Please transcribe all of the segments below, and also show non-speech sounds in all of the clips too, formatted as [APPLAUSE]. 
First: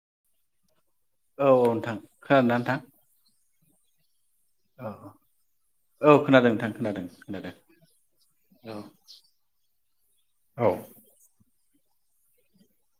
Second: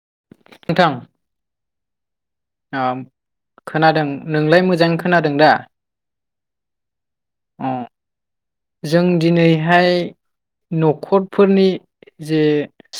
[INAUDIBLE] औ नोंथां खोनादोंना नोंथां। ओ खोनादों नोंलाय औ मोजाङै खोनादों दा? औ खोनादों नोंथां खोनादों खोनादों अ जों दिनैहाय औ न'खरफोरनि जे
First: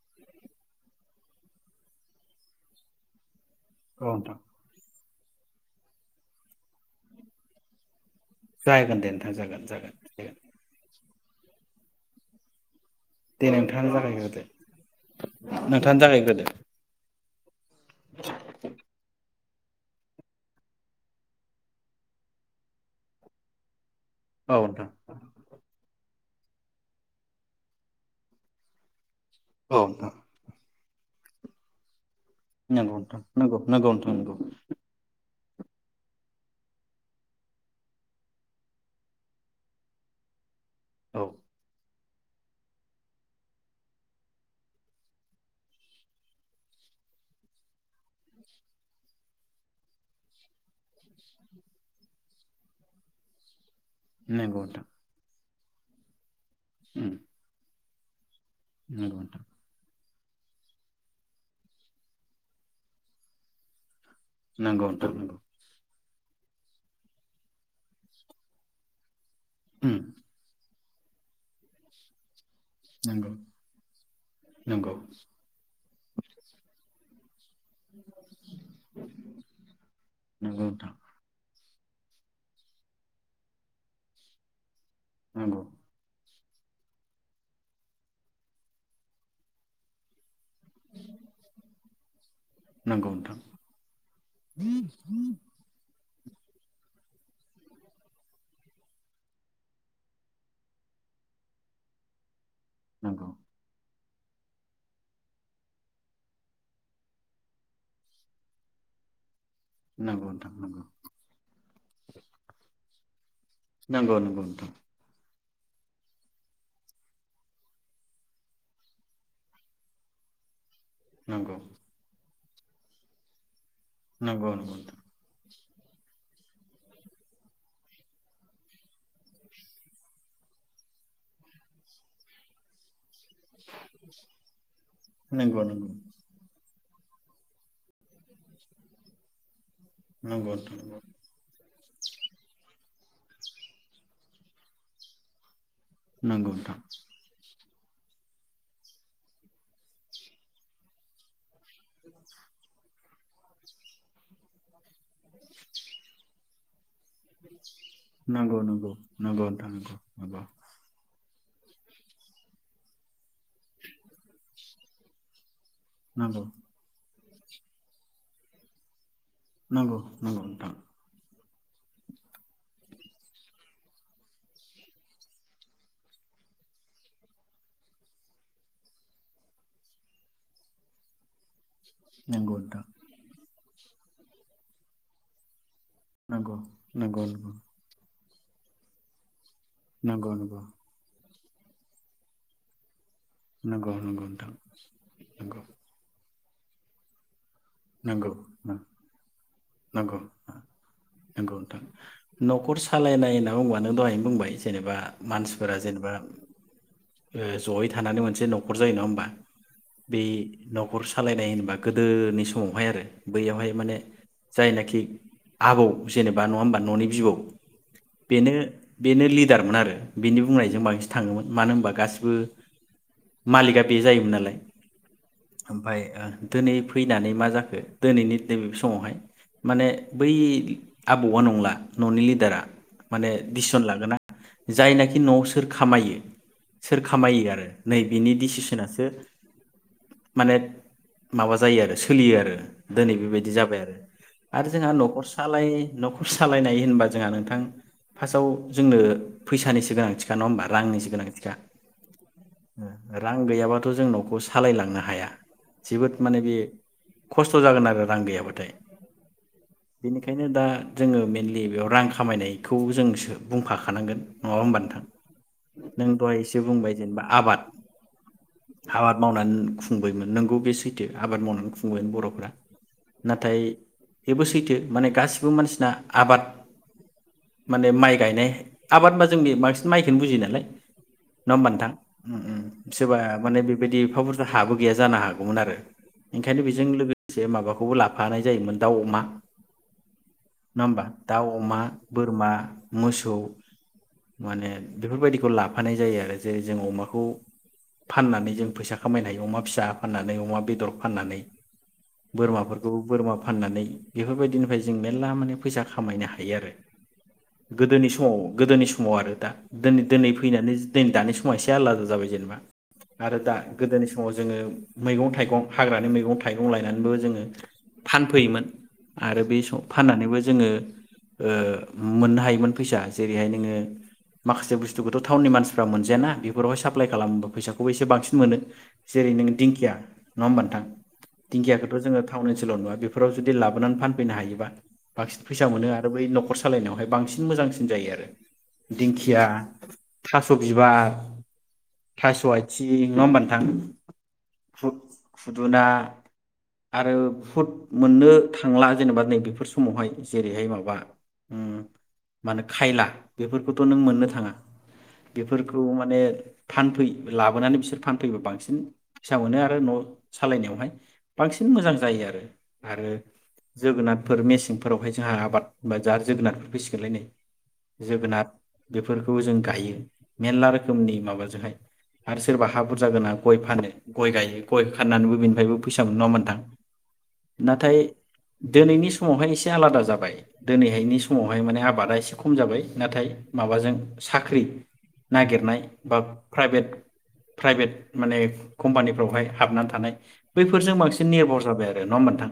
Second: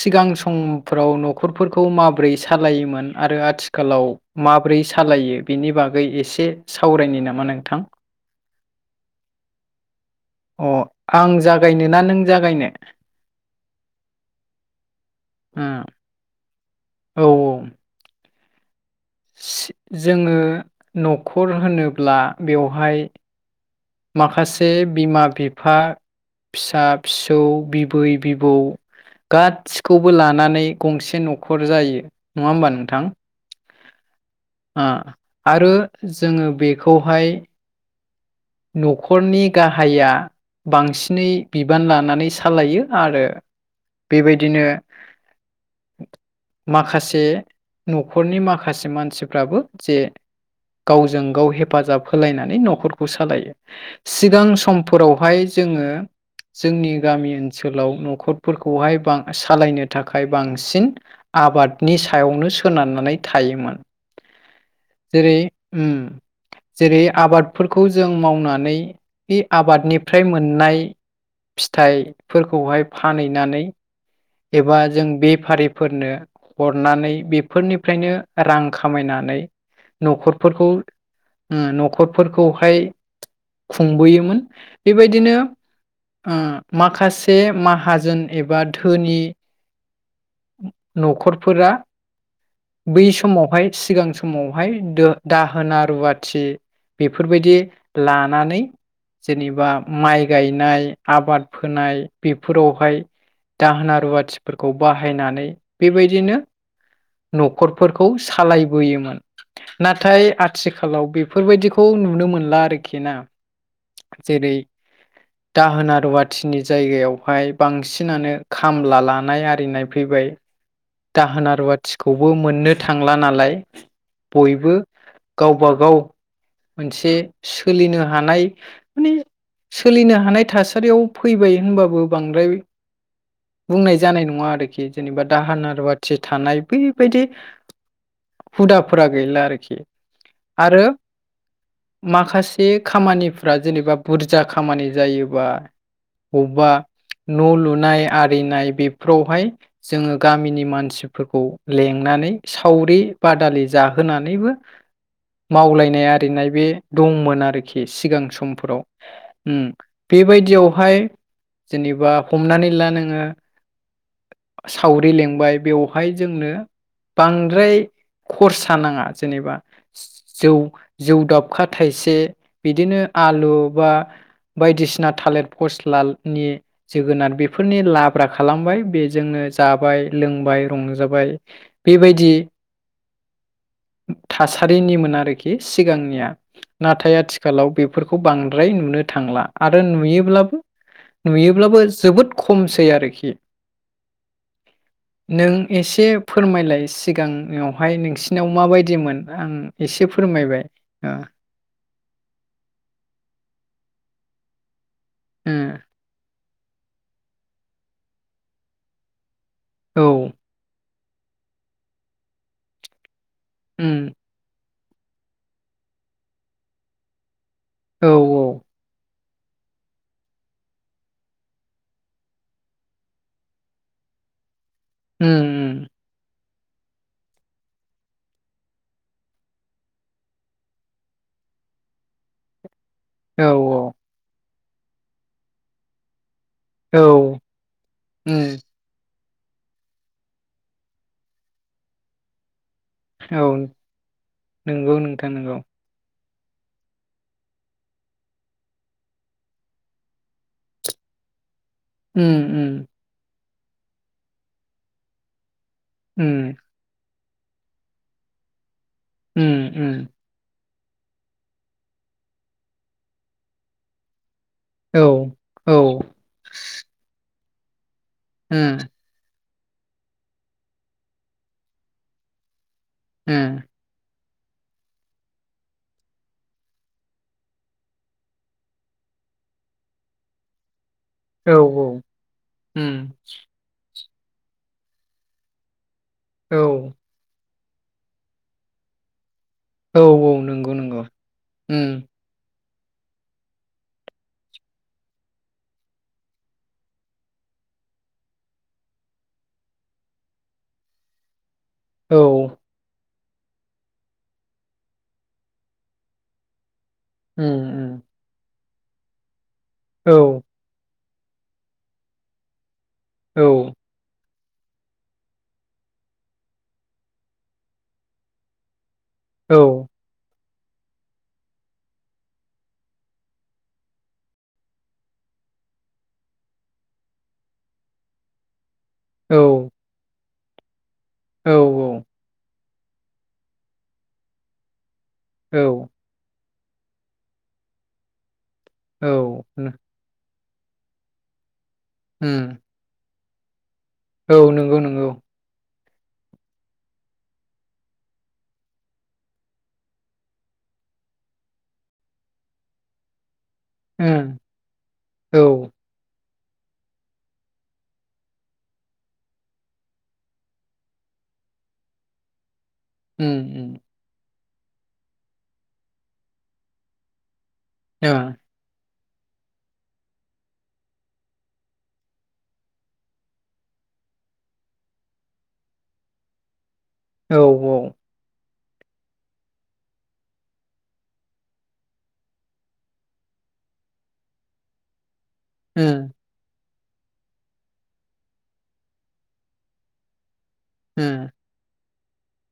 सिगां समफ्राव न'खरफोरखौ माबोरै सालायोमोन आरो आथिखालाव नोंथां माब्रै सालायो बिनि बागै एसे सावरायनो नामा नोंथां जागोन दे नोंथां जागोन जागोन अ आं जागायनो ना नों जागायनो दे नोंथाङा जागायग्रोदो ओ नोंथाङानो जागायग्रोदो औ औ जोङो न'खर होनोब्ला बेवहाय औ माखासे नोंथां बिमा बिफा फिसा फिसौ बिबै बिबौ औ गासिखौबो नोंथां लानानै गंसे न'खर जायो नङा होमबा नंगौ नोंथां नंगौ नोंगौ नोथां नोंगौ आरो जोङो बेखौहाय न'खरनि गाहाया बांसिनै बिबान लानानै नानै सालायो आरो बेबायदिनो माखासे नखरनि माखासे मानसिफ्राबो जे गावजों गाव हेफाजाब होलायनानै न'खर खौ सालायो सिगां नंगौ औ समफोरावहाय जोङो जोंनि गामि ओनसोलाव न'खर फोरखौहाय बां नंगौ नोंथां सालायनो थाखाय बांसिन आबादनि सायावनो सोनारनानै थायोमोन जेरै उम जेरै आबाद खौ जों मावनानै बे उम आबादनिफ्राय मोननाय फिथाइ फोरखौहाय नंगौ फानहैनानै एबा नोंथां जों बेफारिफोरनो हरनानै फोरनिफ्रायनो रां खामायनानै नंगौ न'खरफोरखौ नोंथां ओम न'खरफोर खौहाय खुंबोयोमोन। बेबायदिनो नंगौ उम ओ माखासे माहाजोन एबा धोनि। न'खरफोरा बै नंगौ नंगौ समावहाय सिगां समावहाय दो दाहोना रुवाथि थि। बेफोरबायदि लानानै जेनेबा माइ गायनाय आबाद फोनाय फोरावहाय दाहोना रुवाथ थिफोरखौ बाहायनानै बेबायदिनो न'खरफोरखौ सालायबोयोमोन। नंगौ नाथाय नोंथां आथिखालाव बेफोरबायदि नुनो मोनला आरोखि ना? नगौ नंगौ जेरै नोंथां। दाहोना रुवाथिनि जायगायावहाय बांसिनानो खामला लानाय आरिनाय फैबाय। दाहोन नंगौ रुवाथिखौ। बो मोननो थांला नालाय। नंगौ नंगौ नोंथां। बा गाव मोनसे सोलिनो हानाय माने सोलिनो हानाय थासारियाव फैबाय होनबाबो बांद्राय बुंनाय जानाय नङा आरोखि जेनेबा नंगौ नंगौ नोंथां नंगौ नोंथां नंगौ दाहोना रुवाथि थानाय बिब बेबायदि हुदाफोरा गैला आरोखि। नंगौ नोथां आरो नंगौ। माखासे खामानिफ्रा जेनेबा बुरजा खामानि जायोबा नंगौ अबा नोंथां न' लुन नाय आरिनाय बेफ्रौहाय जोङो गामिनि मानसिफोरखौ लेंनानै सावरि बादालि जाहोनानैबो मावलायनाय आरिनाय बे दंमोन आरोखि सिगां नंगौ समफोराव नंगौ नंगौ उम नोंथां बेबायदियावहाय जेनेबा हमनानै ला नोङो सावरि लेंबाय। बेवहाय नंगौ जोंनो। बांद्राय खरसा नाङा। जेनेबा नंगौ जौ नंगौ जौदाब अखा थायसे बिदिनो आलु बा बायदिसिना थालिर फस्लानि जोगोनार बेफोरनि लाब्रा खालामबाय बेजोंनो जाबाय लों बाय रंजाबाय नंगौ नोंथां। थासारिनिमोन आरोखि। सिगांनिया नाथाय नंगौ नोंथां आथिखालाव बेफोर खौ बांद्राय नुनो थांला। आरो नंगौ नुयोब्लाबो नोंथां नुयोब्लाबो जोबोद खमसै आरोखि। नोंगौ नोंगौ नोंथां। नों नंगौ एसे फोरमायलाय सिगां नियाव नंगौ एसे नंगौ फोरमायबाय नंगौ नोंथां नखर सालायनाय होनना बुंबा नों दहाय बुंबाय जेनेबा मानसिफोरा जेनेबा जयै थानानै मोनसे नखर जायो नङा होमबा? ओ बे न अर सालायनाय होनबा गोदोनि स माव उनावहाय आरो। बैयावहाय माने जाय नि खि आबौ जेनेबा नङा होमबा ननि बिबौ औ औ। बेनो बेनो लिडारमोन आरो बेनि बुंनायजों बांसिन थाङोमोन मानो होमबा गासिबो मालिकआ बे जायोमोन नालाय। उम ओमफ्राय ओ दिनै फैनानै माजा जाखो दिनैनि नैबे समावहाय माने बै आबौआ नंला ननि लिडारा। माने औ दिससन लागोना जायनाखि नआव सोर खामायो उम औ सोर खामायो आरो नै बिनि उम डिसिसनासो माने माबा जायो आरो सो सोलियो आरो। दिनै औ बेबायदि जाबाय आरो आरो जोंहा नंगौ नखर नोंथां नंगौ सालाय नख सालायनाय होनबा जोंहा नोंथां फार्स्टआव जोंनो फैसानिसो गोनांथिखा नङा होमबा रांनिसो गोनांथिखा। उम उम। रां गैयाबाथ जों नखौ सालायलांनो हाया। जोबोद माने बे उम खस्थ जागोन आरो रां गैयाबाथाय। उम उम बेनिखायनो दा जोङो मेनलि बेयाव रां खामायनायखौ जोंसो बुंफाखानांगोन। नङा होमबा औ नोंथां औ नों दहाय एसे बुंबाय जेनेबा आबाद उम हाबाद मावनानै खुंबायमोन नोंगौ बे सैथो आबाद मावनानै बरफ्रा नाथाय उम बेबो सैथो माने गासिबो मानसिना आबाद माने माइ गायनाय आबादबा जोंनि बांसिन माइखोनो बुजियो नालाय नंङा औ होमबा नोंथां उम सोरबा माने बेबायदि एफाबुरजा हाबो गैया जानो हागौमोन आरो औ ओंखायनो बेजों लोगोदसे माबाखौ खौबो लाफानाय जायोमोन दाउ अमा औ औ नंगौ नंङा नंगौ होमबा दाउ, अमा, उम बोरमा मोसौ माने बेफोरबायदिखौ लाफानाय जायो आरो जे जों अमाखौ फाननानै जों फैसा खामायनो हायो अमा फिसा फाननानै अमा बेदर फाननानै औ बोरमाफोरखौ बोरमा फाननानै बेफोरबायदिनिफ्राय जों मेल्ला माने फैसा खामायनो हायो आरो उम उम गोदोनि समाव गोदोनि समाव आरो दा दोनै औ दोनै फैनानै दिनै दानि समाव एसे आलादा जाबाय जेनेबा आरो औ दा गोदोनि जोंङो मैगं थाइगं हाग्रानि मैगं थाइगं थाइगं लायनानैबो जोंङो फानफैयोमोन आरो बे औ सम फाननानैबो जोंङो ओ मोननो हायोमोन फैसा जेरैहाय जोंङो माखासे बुस्थुखौथ टाउननि मानसिफ्रा मोनजायाना बेफोरावहाय साप्लााय खालामो फैसाखौबो एसे बांसिन मोनो जो जेरै नों औ दिंखिया नङा होनबा नोंथां दिंखिया खोथ जोंडों थाव ओनसोलाव नंङा बेफोराव जुदि लाबोनानै फानफैनो हायोबा बांसिन फैसा मोनो औ आरो बै नखर सालायनायावहाय बांसिन मोजांसिन जायो आरो दिंखिया औ औ थास बिबार थास उम आइथिं नंङा होमबा नोंथां। औ नंगौ खुद नंगौ खुदुना। आरो बुहुद मोननो थांला जेनेबा नैबेफोर समावहाय जेरैहाय माबा ओ मा होनो खायला। बेफोरखौथ' नों मोननो उम थाङा औ बेफोरखौ माने। फानफै लाबोनानै बिसोर फानफैबा बांसिन फिसा मोनो आरो न' सालायनायावहाय। बांसिन मोजां जायो आरो। आरो उम उम जोगोनार। फोर मेसेंफोरावहाय जोंहा आबाद बा जोगोनारफोर फैसिगोनलाय नै। ओ जोगोनार। बेफोरखौबो जों गायो मेरला रोखोमनि माबाजोंहाय आरो सोरबा हा बुरजा गोना गय फानो गय गायो गय फाननानैबो बेनिफायबो फैसा। फैसा मोनो नङा होनबा नोंथां। औ औ। नाथाय दिनैनि समावहाय एसे आलादा जाबाय दिनैहायनि समावहाय माने आबादा एसे खम जाबाय नाथाय माबाजों साख्रि। नागिरनाय उम बा प्राइभेट। प्राइभेट माने कम्पानिफ्रावहाय हाबनानै थानाय। बैफोरजों बांसिन उम निर्भर जाबाय आरो। नङा होनबा नोंथां।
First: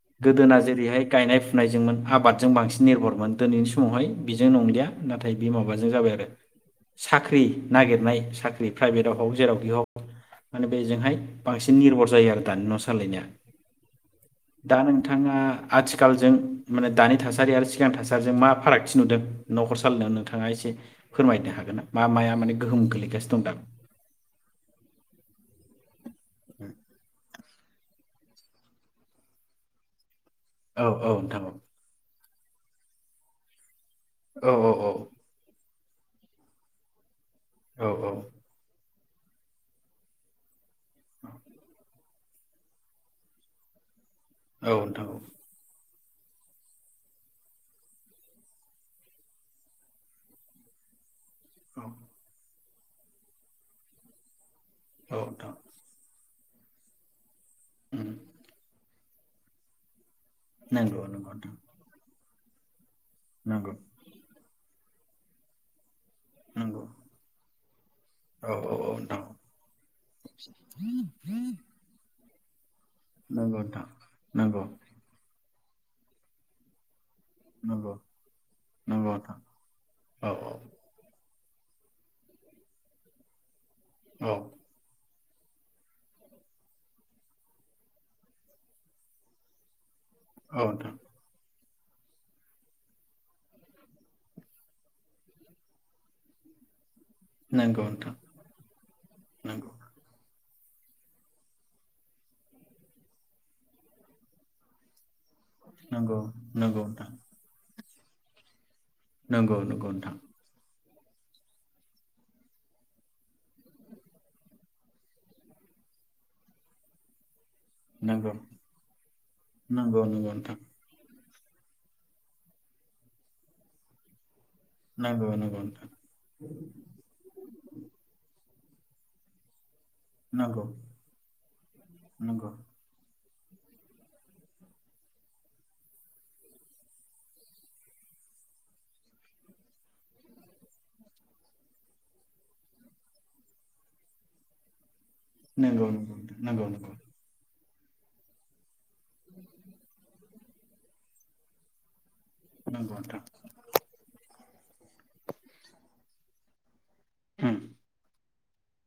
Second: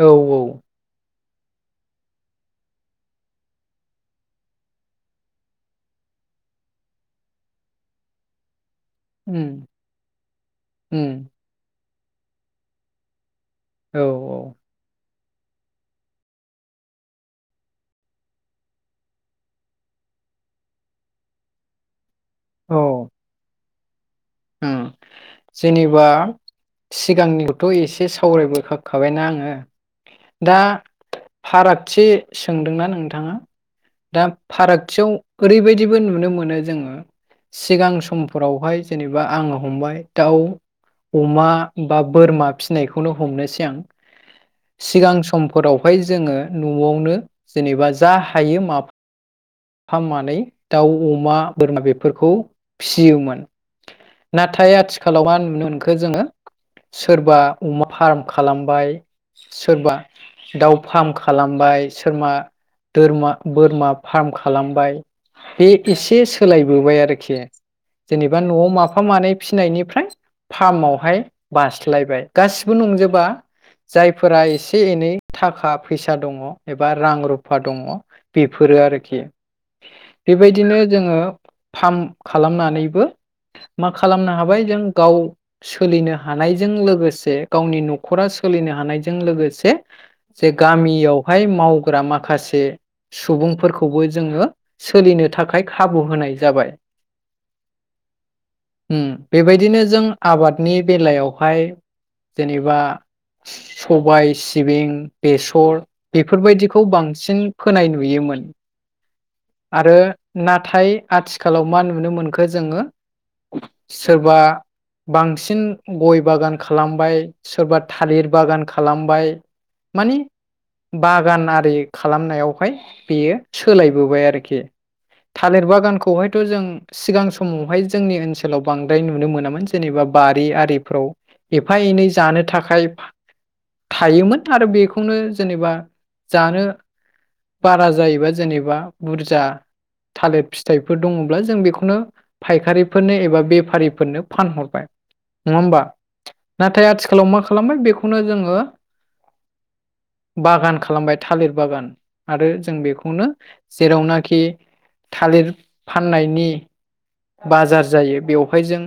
औ गोदोना जेरैहाय। गायनाय फुनायजोंमोन आबादजों बांसिन निर्भरमोन दिनैनि समावहाय बेजों नंलिया नाथाय बे माबाजों जाबाय आरो साख्रि नागिरनाय सा प्राइभेटआव जेराव उम बेयाव माने बेजोंहाय उम बांसि भर जायो आरो दानि न' सालायनाया। औ औ। दा नोंथाङा आथिखालजों माने दानि थासारि आरो सिगां थासारिजों मा फारागथि नुदों न'खर सालायनायाव नोंथाङा एसे फोरमायनो हागोन ना। मा माया माने गोहोम गोलैगासिनो दं दा। ओ जेनेबा। सिगां। आंनिखौथ' एसे सावरायबोखा खाबायना आङो। दा औ औ नोंथां औ फारागथि। सोंदोंना नोंथाङा। दा औ फारागथियाव ओरैबायदिबो नुयो। नुनो मोनो जोङो। औ सिगां समफोरावहाय। जेनेबा आङो हमबाय दाउ। अमा बा बोरमा फिसिनायखौनो हमनोसै आं औ नोंथां औ सिगां समफोरावहाय जोङो न'आवनो जेनेबा जा हायो माब फामनानै दाउ अमा बोरमा औ बेफोरखौ फियोमोन नाथ नाथाय आथिखालाव मा नोंथां नुनो मोनखो जोङो सोरबा अमा उम, फार्म खालामबाय सोरबा दाउ नंगौ फार्म नंगौ नोंथां खालामबाय सोरमा थोरमा नंगौ बोरमा फार्म खाम खामबाय हि एसे नंगौ सोलायबोबाय आरोखि जेनेबा औ न'आव औ औ माफा नोंथां मानै फिसिनायनिफ्राय फार्मावहाय बास्लायबाय गासिब बोनंजोबा नंगौ नोंथां जायफोरा नंगौ एसे एनै था थाखा फैसा दङ एबा रां रुफा दङ नंगौ बेफोरो नंगौ आरोखि नोंथां औ बेबायदिनो जोङो फार्म खालामनानैबो मा औ खालामनो हाबाय जों गाव सोलिनो हानायजों लोगोसे गावनि न'खरा सोलिनो हानायजों लोगोसे जे औ नोंथां गामियावहाय माव फोरा माखासे सुबुंफोरखौबो जोङो सोलिनो थाखाय खाबु होनाय जाबाय नंगौ नोंथां उम नंगौ बेबायदिनो जों आबाद नि बेलायावहाय जेनेबा सबाय, सिबिं बेसर नंगौ नंगौ बेफोरबायदिखौ नोंथां बांसिन फोनाय नु नुयोमोन आरो नाथाय आथिखालाव मा नुनो मोनखो जोङो सोरबा बांसिन गय बागान खालामबाय सोरबा थालिर नंगौ बागान खालामबाय नंगौ मानि नोंथां बाग गान आरि खालामनायावहाय बेयो सोलायबोबाय आरोख खि नंगौ नंगौ नोंथां नंगौ थालिर नोंथां बागानखौहायथ' जों सिगां समावहाय जोंनि ओनसो लाव बांद्राय नुनो मोनामोनस। जेनेबा बारि नंगौ आरिफ्राव एफा एनै जानो नंगौ थाखाय। थायोमोन आरो बेखौनो जेनेबा जानो बारा जायोबा। जेनेबा बुरजा थालिर फिथाइफोर दङब्ला जों बेखौनो फायखारिफोरनो एबा बेफारिफोरनो फानहरबाय। नङा होमबा नंगौ नोंथां नंगौ नंगौ नाथाय नोंथां आथिखालाव मा खालामबाय बेखौनो जोङो। [INAUDIBLE] बागान खालामबाय थालिर बागान। आरो जों बेखौनो। जेरावनाखि थालिर फाननायनि। उम बाजार जायो बेयाव। ओमफाय जों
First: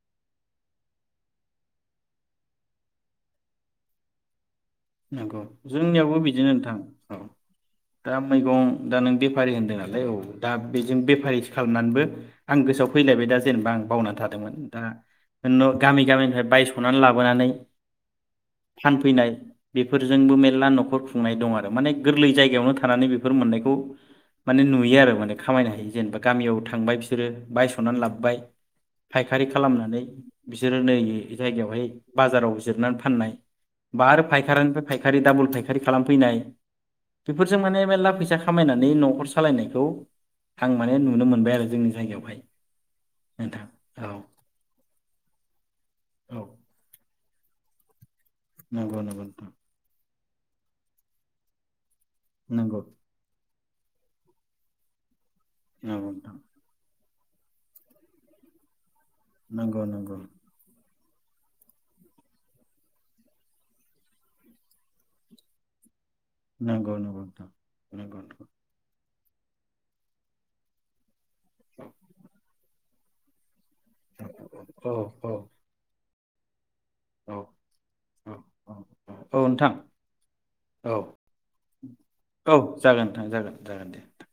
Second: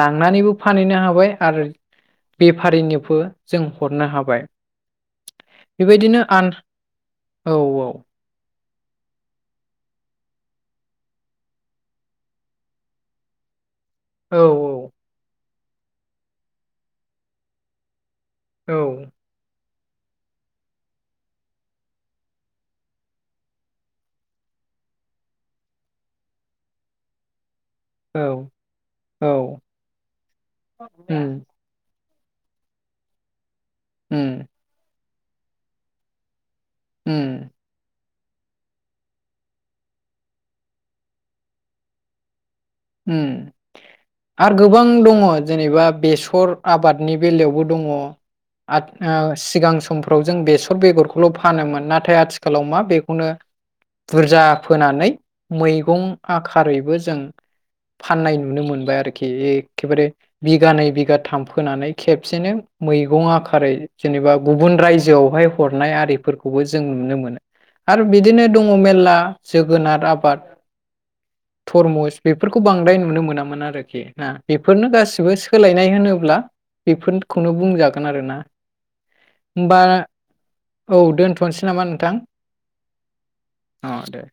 लांनानैबो फानहैनो हाबाय आरो बेफारिनोबो जों हरनो हाबाय। नंगौ जोंनियावबो बेबायदिनो आन बिदिनो नोंथां औ दा मैगं दा नों बेफारि होनदों नालाय औ दा बेजों बेफारि खालामनानैबो आं गोसोआव फैलायबाय दा जेनेबा आं। बावनानै औ थादोंमोन दा। न' गामि गामिनिफ्राय बायस'नानै लाबोनानै। औ फानफैनाय। बेफोरजोंबो मेरला न'खर खुंनाय दं आरो माने गोरलै जायगायावनो थानानै बेफोर मोननायखौ माने नुयो आरो माने खामायनो हायो जेनेबा गामियाव थांबाय बिसोरो। बायस'नानै औ लाबोबाय फायखारि औ खालामनानै बिसोरो नै उम जायगायावहाय। बाजाराव जिरनानै फाननाय। बा आरो उम। फायखारिनिफ्राय फायखारि दाबल फायखारि खालामफैनाय। उम बेफोरजों माने मेरला फैसा। सा खामायनानै न'खर सालायनायखौ आं माने नुनो मोनबाय आरो जोंनि जायगायावहाय। ओम नोंथां औ आरो गोबां दङ जेनेबा औ बेसर आबादनि बेलायावबो। दङ। आथ नंगौ ओ नंगौ नोंथां सिगां सम। फोराव जों बेसर बेगरखौल' फानोमोन ना। थाय आथिखालाव नंगौ मा बेखौनो। बुरजा फोनानै। मैगं नंगौ नोंथां आखारैबो जों। फाननाय नुनो मोनबाय आरो खि नंगौ एखेबारे नंगौ बिघानै बिघा थाम फोनानै खेबसेनो मैगं आखारै जेनेबा गुबुन रायजोआवहाय हरनाय आरि। फोरखौबो जों नंगौ नंगौ नुनो मोनो नोंथां आरो नंगौ बिदिनो नंगौ दङ मेरला। जोगोनार आबाद। थरमुस बे फोरखौ बांद्राय नुनो मोनामोन आरो। खेना बेफोरनो औ औ गासिबो सोलायनाय होनोब्ला औ बेफोनखौनो बुंजागोन औ आरोना औ औ नोंथां होमबा औ औ दोनथ'नोसै नामा नोंथां? औ जागोन नोंथां जागोन जागोन अ दे। [INAUDIBLE]